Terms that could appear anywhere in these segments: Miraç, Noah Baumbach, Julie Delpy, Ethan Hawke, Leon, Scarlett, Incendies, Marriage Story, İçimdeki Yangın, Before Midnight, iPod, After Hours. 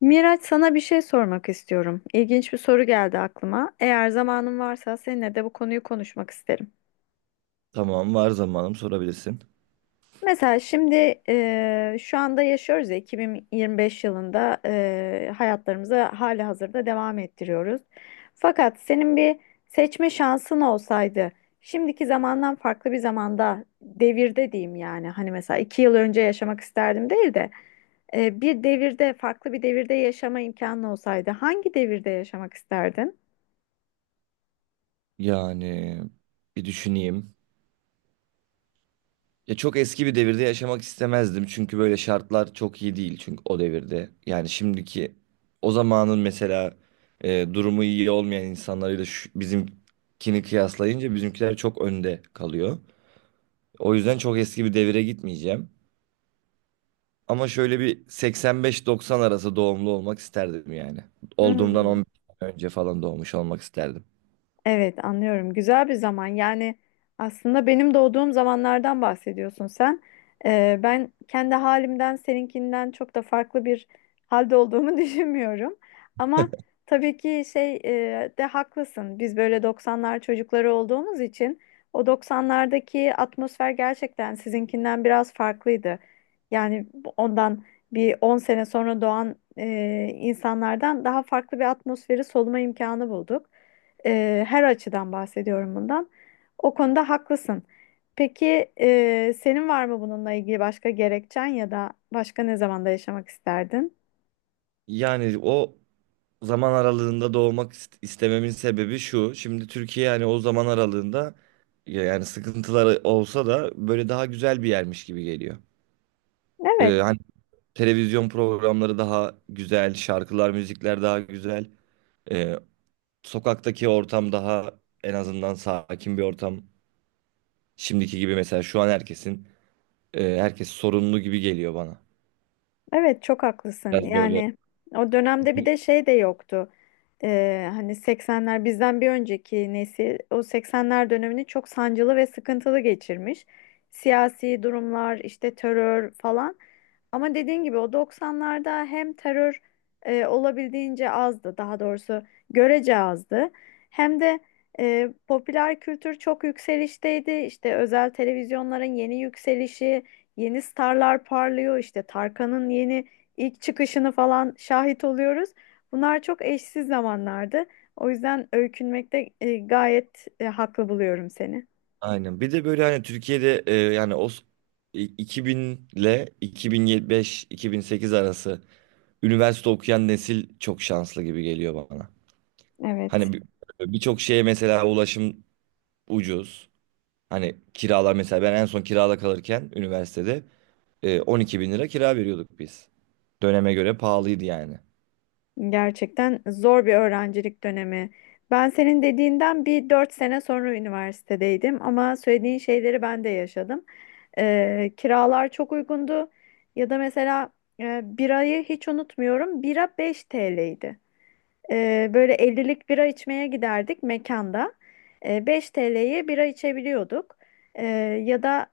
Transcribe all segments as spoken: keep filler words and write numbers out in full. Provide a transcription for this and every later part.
Miraç, sana bir şey sormak istiyorum. İlginç bir soru geldi aklıma. Eğer zamanın varsa seninle de bu konuyu konuşmak isterim. Tamam, var zamanım, sorabilirsin. Mesela şimdi e, şu anda yaşıyoruz ya, iki bin yirmi beş yılında e, hayatlarımızı hali hazırda devam ettiriyoruz. Fakat senin bir seçme şansın olsaydı, şimdiki zamandan farklı bir zamanda, devirde diyeyim, yani hani mesela iki yıl önce yaşamak isterdim değil de e, bir devirde, farklı bir devirde yaşama imkanı olsaydı, hangi devirde yaşamak isterdin? Yani Bir düşüneyim. Ya çok eski bir devirde yaşamak istemezdim. Çünkü böyle şartlar çok iyi değil çünkü o devirde. Yani şimdiki o zamanın mesela e, durumu iyi olmayan insanlarıyla şu- bizimkini kıyaslayınca bizimkiler çok önde kalıyor. O yüzden çok eski bir devire gitmeyeceğim. Ama şöyle bir 85-90 arası doğumlu olmak isterdim yani. Olduğumdan Hmm, on beş sene önce falan doğmuş olmak isterdim. evet, anlıyorum. Güzel bir zaman. Yani aslında benim doğduğum zamanlardan bahsediyorsun sen. Ee, ben kendi halimden seninkinden çok da farklı bir halde olduğumu düşünmüyorum. Ama tabii ki şey, e, de haklısın. Biz böyle doksanlar çocukları olduğumuz için o doksanlardaki atmosfer gerçekten sizinkinden biraz farklıydı. Yani bu- ondan bir on sene sonra doğan e, insanlardan daha farklı bir atmosferi soluma imkanı bulduk. Ee, her açıdan bahsediyorum bundan. O konuda haklısın. Peki e, senin var mı bununla ilgili başka gerekçen ya da başka ne zamanda yaşamak isterdin? Yani o zaman aralığında doğmak ist- istememin sebebi şu. Şimdi Türkiye yani o zaman aralığında ya- yani sıkıntıları olsa da böyle daha güzel bir yermiş gibi geliyor. Evet. Ee, hani televizyon programları daha güzel, şarkılar, müzikler daha güzel. Ee, Sokaktaki ortam daha en azından sakin bir ortam. Şimdiki gibi mesela şu an herkesin e, herkes sorunlu gibi geliyor bana. Evet, çok haklısın. Biraz böyle. Yani o dönemde bir de şey de yoktu. Ee, hani seksenler, bizden bir önceki nesil o seksenler dönemini çok sancılı ve sıkıntılı geçirmiş. Siyasi durumlar, işte terör falan. Ama dediğin gibi o doksanlarda hem terör e, olabildiğince azdı, daha doğrusu görece azdı. Hem de e, popüler kültür çok yükselişteydi. İşte özel televizyonların yeni yükselişi, yeni starlar parlıyor, işte Tarkan'ın yeni ilk çıkışını falan şahit oluyoruz. Bunlar çok eşsiz zamanlardı. O yüzden öykünmekte e, gayet e, haklı buluyorum seni. Aynen. Bir de böyle hani Türkiye'de e, yani o s- i- iki bin ile iki bin beş-iki bin sekiz arası üniversite okuyan nesil çok şanslı gibi geliyor bana. Evet, Hani bir- Birçok şeye mesela ulaşım ucuz. Hani kiralar, mesela ben en son kirada kalırken üniversitede e, on iki bin lira kira veriyorduk biz. Döneme göre pahalıydı yani. gerçekten zor bir öğrencilik dönemi. Ben senin dediğinden bir dört sene sonra üniversitedeydim, ama söylediğin şeyleri ben de yaşadım. Ee, kiralar çok uygundu ya da mesela e, birayı hiç unutmuyorum. Bira beş T L'ydi. Ee, böyle ellilik bira içmeye giderdik mekanda. Ee, beş T L'ye bira içebiliyorduk. Ee, Ya da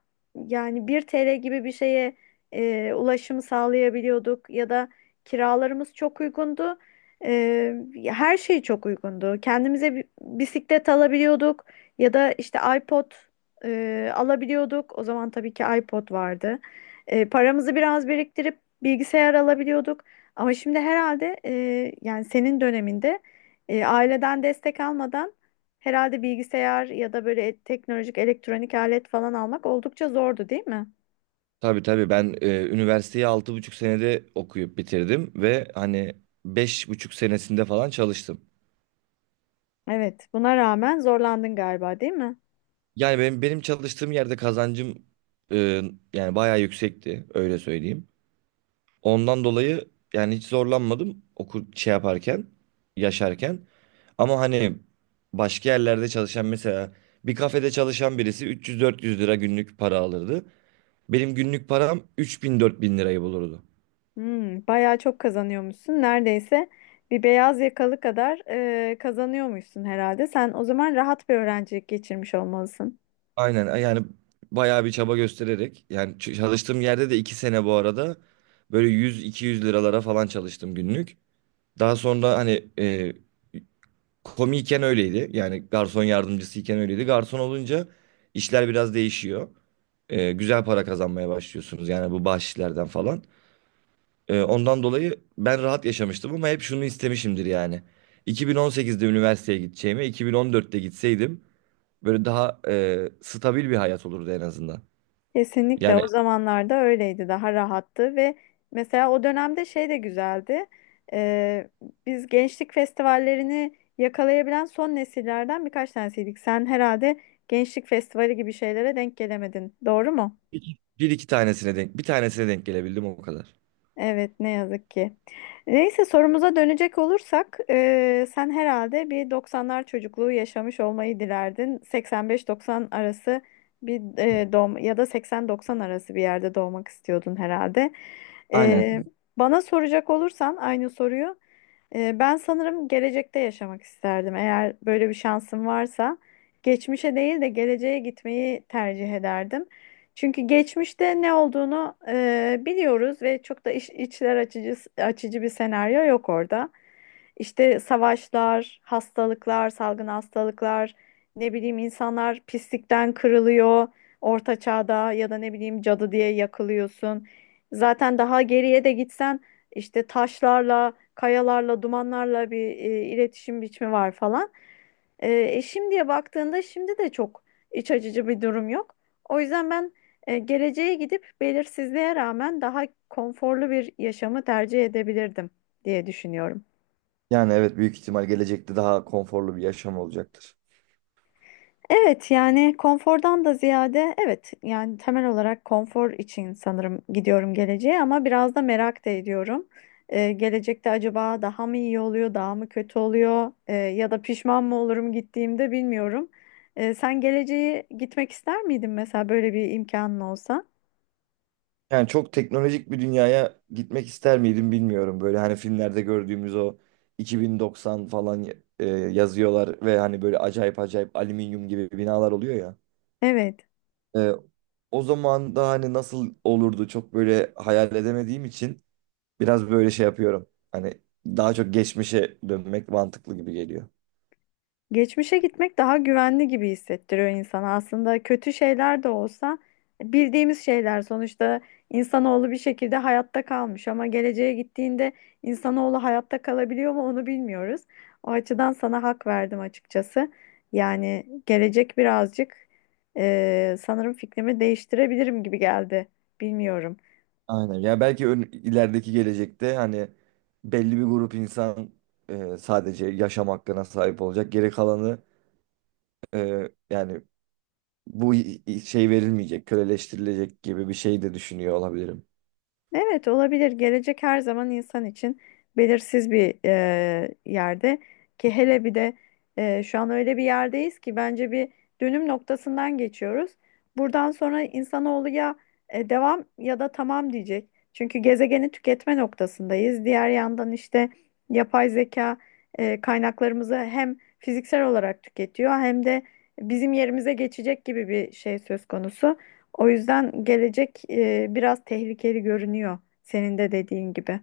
yani bir T L gibi bir şeye e, ulaşım sağlayabiliyorduk. Ya da kiralarımız çok uygundu. Ee, Her şey çok uygundu. Kendimize bi- bisiklet alabiliyorduk. Ya da işte iPod e, alabiliyorduk. O zaman tabii ki iPod vardı. Ee, paramızı biraz biriktirip bilgisayar alabiliyorduk. Ama şimdi herhalde e, yani senin döneminde e, aileden destek almadan herhalde bilgisayar ya da böyle teknolojik elektronik alet falan almak oldukça zordu, değil mi? Tabii, tabii ben e, üniversiteyi altı buçuk senede okuyup bitirdim ve hani beş buçuk senesinde falan çalıştım. Evet, buna rağmen zorlandın galiba, değil mi? Yani benim, benim çalıştığım yerde kazancım e, yani bayağı yüksekti, öyle söyleyeyim. Ondan dolayı yani hiç zorlanmadım okul şey yaparken, yaşarken. Ama hani başka yerlerde çalışan, mesela bir kafede çalışan birisi üç yüz dört yüz lira günlük para alırdı. Benim günlük param üç bin dört bin lirayı bulurdu. Hmm, bayağı çok kazanıyormuşsun. Neredeyse bir beyaz yakalı kadar e, kazanıyormuşsun herhalde. Sen o zaman rahat bir öğrencilik geçirmiş olmalısın. Aynen, yani bayağı bir çaba göstererek yani ç- çalıştığım yerde de iki sene bu arada böyle yüz iki yüz liralara falan çalıştım günlük. Daha sonra hani e, komiyken öyleydi. Yani garson yardımcısıyken öyleydi. Garson olunca işler biraz değişiyor. E, güzel para kazanmaya başlıyorsunuz. Yani bu bahşişlerden falan. E, ondan dolayı ben rahat yaşamıştım ama hep şunu istemişimdir yani. iki bin on sekizde üniversiteye gideceğime iki bin on dörtte gitseydim böyle daha e, stabil bir hayat olurdu en azından. Kesinlikle, Yani o zamanlarda öyleydi, daha rahattı. Ve mesela o dönemde şey de güzeldi. Ee, Biz gençlik festivallerini yakalayabilen son nesillerden birkaç tanesiydik. Sen herhalde gençlik festivali gibi şeylere denk gelemedin, doğru mu? bir bir iki tanesine denk bir tanesine denk gelebildim, o kadar. Evet, ne yazık ki. Neyse, sorumuza dönecek olursak eee, sen herhalde bir doksanlar çocukluğu yaşamış olmayı dilerdin. seksen beş doksan arası arası bir eee doğum ya da seksen doksan arası arası bir yerde doğmak istiyordun herhalde. Eee, Aynen. Bana soracak olursan aynı soruyu, eee, ben sanırım gelecekte yaşamak isterdim. Eğer böyle bir şansım varsa, geçmişe değil de geleceğe gitmeyi tercih ederdim. Çünkü geçmişte ne olduğunu e, biliyoruz ve çok da iç- içler açıcı açıcı bir senaryo yok orada. İşte savaşlar, hastalıklar, salgın hastalıklar, ne bileyim, insanlar pislikten kırılıyor orta çağda, ya da ne bileyim, cadı diye yakılıyorsun. Zaten daha geriye de gitsen, işte taşlarla, kayalarla, dumanlarla bir e, iletişim biçimi var falan. E, e, Şimdiye baktığında, şimdi de çok iç açıcı bir durum yok. O yüzden ben e, geleceğe gidip belirsizliğe rağmen daha konforlu bir yaşamı tercih edebilirdim diye düşünüyorum. Yani evet, büyük ihtimal gelecekte daha konforlu bir yaşam olacaktır. Evet, yani konfordan da ziyade, evet, yani temel olarak konfor için sanırım gidiyorum geleceğe, ama biraz da merak da ediyorum. E, gelecekte acaba daha mı iyi oluyor, daha mı kötü oluyor? E, ya da pişman mı olurum gittiğimde, bilmiyorum. E, sen geleceğe gitmek ister miydin mesela, böyle bir imkanın olsa? Yani çok teknolojik bir dünyaya gitmek ister miydim bilmiyorum. Böyle hani filmlerde gördüğümüz o iki bin doksan falan e, yazıyorlar ve hani böyle acayip acayip alüminyum gibi binalar oluyor ya. Evet. E, O zaman da hani nasıl olurdu, çok böyle hayal edemediğim için biraz böyle şey yapıyorum. Hani daha çok geçmişe dönmek mantıklı gibi geliyor. Geçmişe gitmek daha güvenli gibi hissettiriyor insana. Aslında kötü şeyler de olsa, bildiğimiz şeyler sonuçta. İnsanoğlu bir şekilde hayatta kalmış, ama geleceğe gittiğinde insanoğlu hayatta kalabiliyor mu, onu bilmiyoruz. O açıdan sana hak verdim açıkçası. Yani gelecek birazcık, eee, sanırım fikrimi değiştirebilirim gibi geldi. Bilmiyorum. Aynen. Ya belki ön, ilerideki gelecekte hani belli bir grup insan e, sadece yaşam hakkına sahip olacak. Geri kalanı, e, yani bu i- i- şey verilmeyecek, köleleştirilecek gibi bir şey de düşünüyor olabilirim. Evet, olabilir. Gelecek her zaman insan için belirsiz bir e, yerde, ki hele bir de e, şu an öyle bir yerdeyiz ki bence bir dönüm noktasından geçiyoruz. Buradan sonra insanoğlu ya e, devam ya da tamam diyecek. Çünkü gezegeni tüketme noktasındayız. Diğer yandan işte yapay zeka e, kaynaklarımızı hem fiziksel olarak tüketiyor, hem de bizim yerimize geçecek gibi bir şey söz konusu. O yüzden gelecek e, biraz tehlikeli görünüyor, senin de dediğin gibi.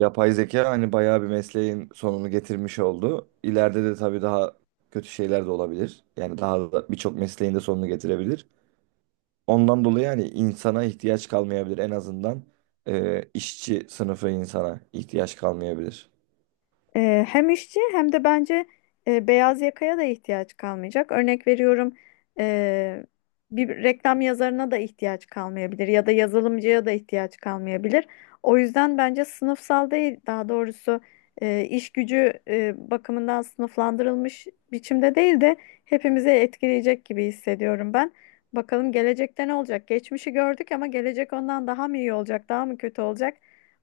Yapay zeka hani bayağı bir mesleğin sonunu getirmiş oldu. İleride de tabii daha kötü şeyler de olabilir. Yani daha da birçok mesleğin de sonunu getirebilir. Ondan dolayı yani insana ihtiyaç kalmayabilir, en azından e, işçi sınıfı insana ihtiyaç kalmayabilir. E, hem işçi, hem de bence e, beyaz yakaya da ihtiyaç kalmayacak. Örnek veriyorum, e, bir reklam yazarına da ihtiyaç kalmayabilir ya da yazılımcıya da ihtiyaç kalmayabilir. O yüzden bence sınıfsal değil, daha doğrusu e, iş gücü e, bakımından sınıflandırılmış biçimde değil de, hepimizi etkileyecek gibi hissediyorum ben. Bakalım gelecekte ne olacak? Geçmişi gördük, ama gelecek ondan daha mı iyi olacak, daha mı kötü olacak?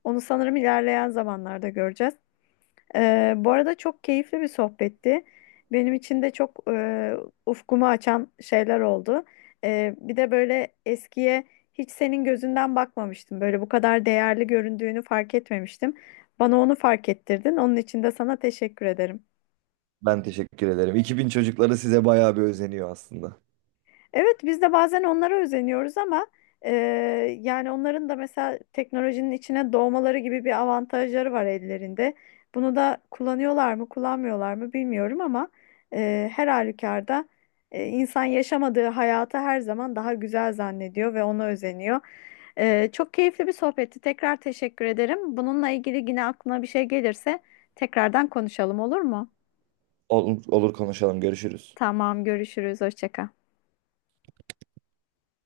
Onu sanırım ilerleyen zamanlarda göreceğiz. Ee, bu arada çok keyifli bir sohbetti. Benim için de çok e, ufkumu açan şeyler oldu. Ee, bir de böyle eskiye hiç senin gözünden bakmamıştım. Böyle bu kadar değerli göründüğünü fark etmemiştim. Bana onu fark ettirdin. Onun için de sana teşekkür ederim. Ben teşekkür ederim. iki bin çocukları size bayağı bir özeniyor aslında. Evet, biz de bazen onlara özeniyoruz, ama e, yani onların da mesela teknolojinin içine doğmaları gibi bir avantajları var ellerinde. Bunu da kullanıyorlar mı, kullanmıyorlar mı bilmiyorum, ama e, her halükarda e, insan yaşamadığı hayatı her zaman daha güzel zannediyor ve ona özeniyor. E, çok keyifli bir sohbetti. Tekrar teşekkür ederim. Bununla ilgili yine aklına bir şey gelirse tekrardan konuşalım, olur mu? Olur, olur, konuşalım. Görüşürüz. Tamam, görüşürüz. Hoşça kal.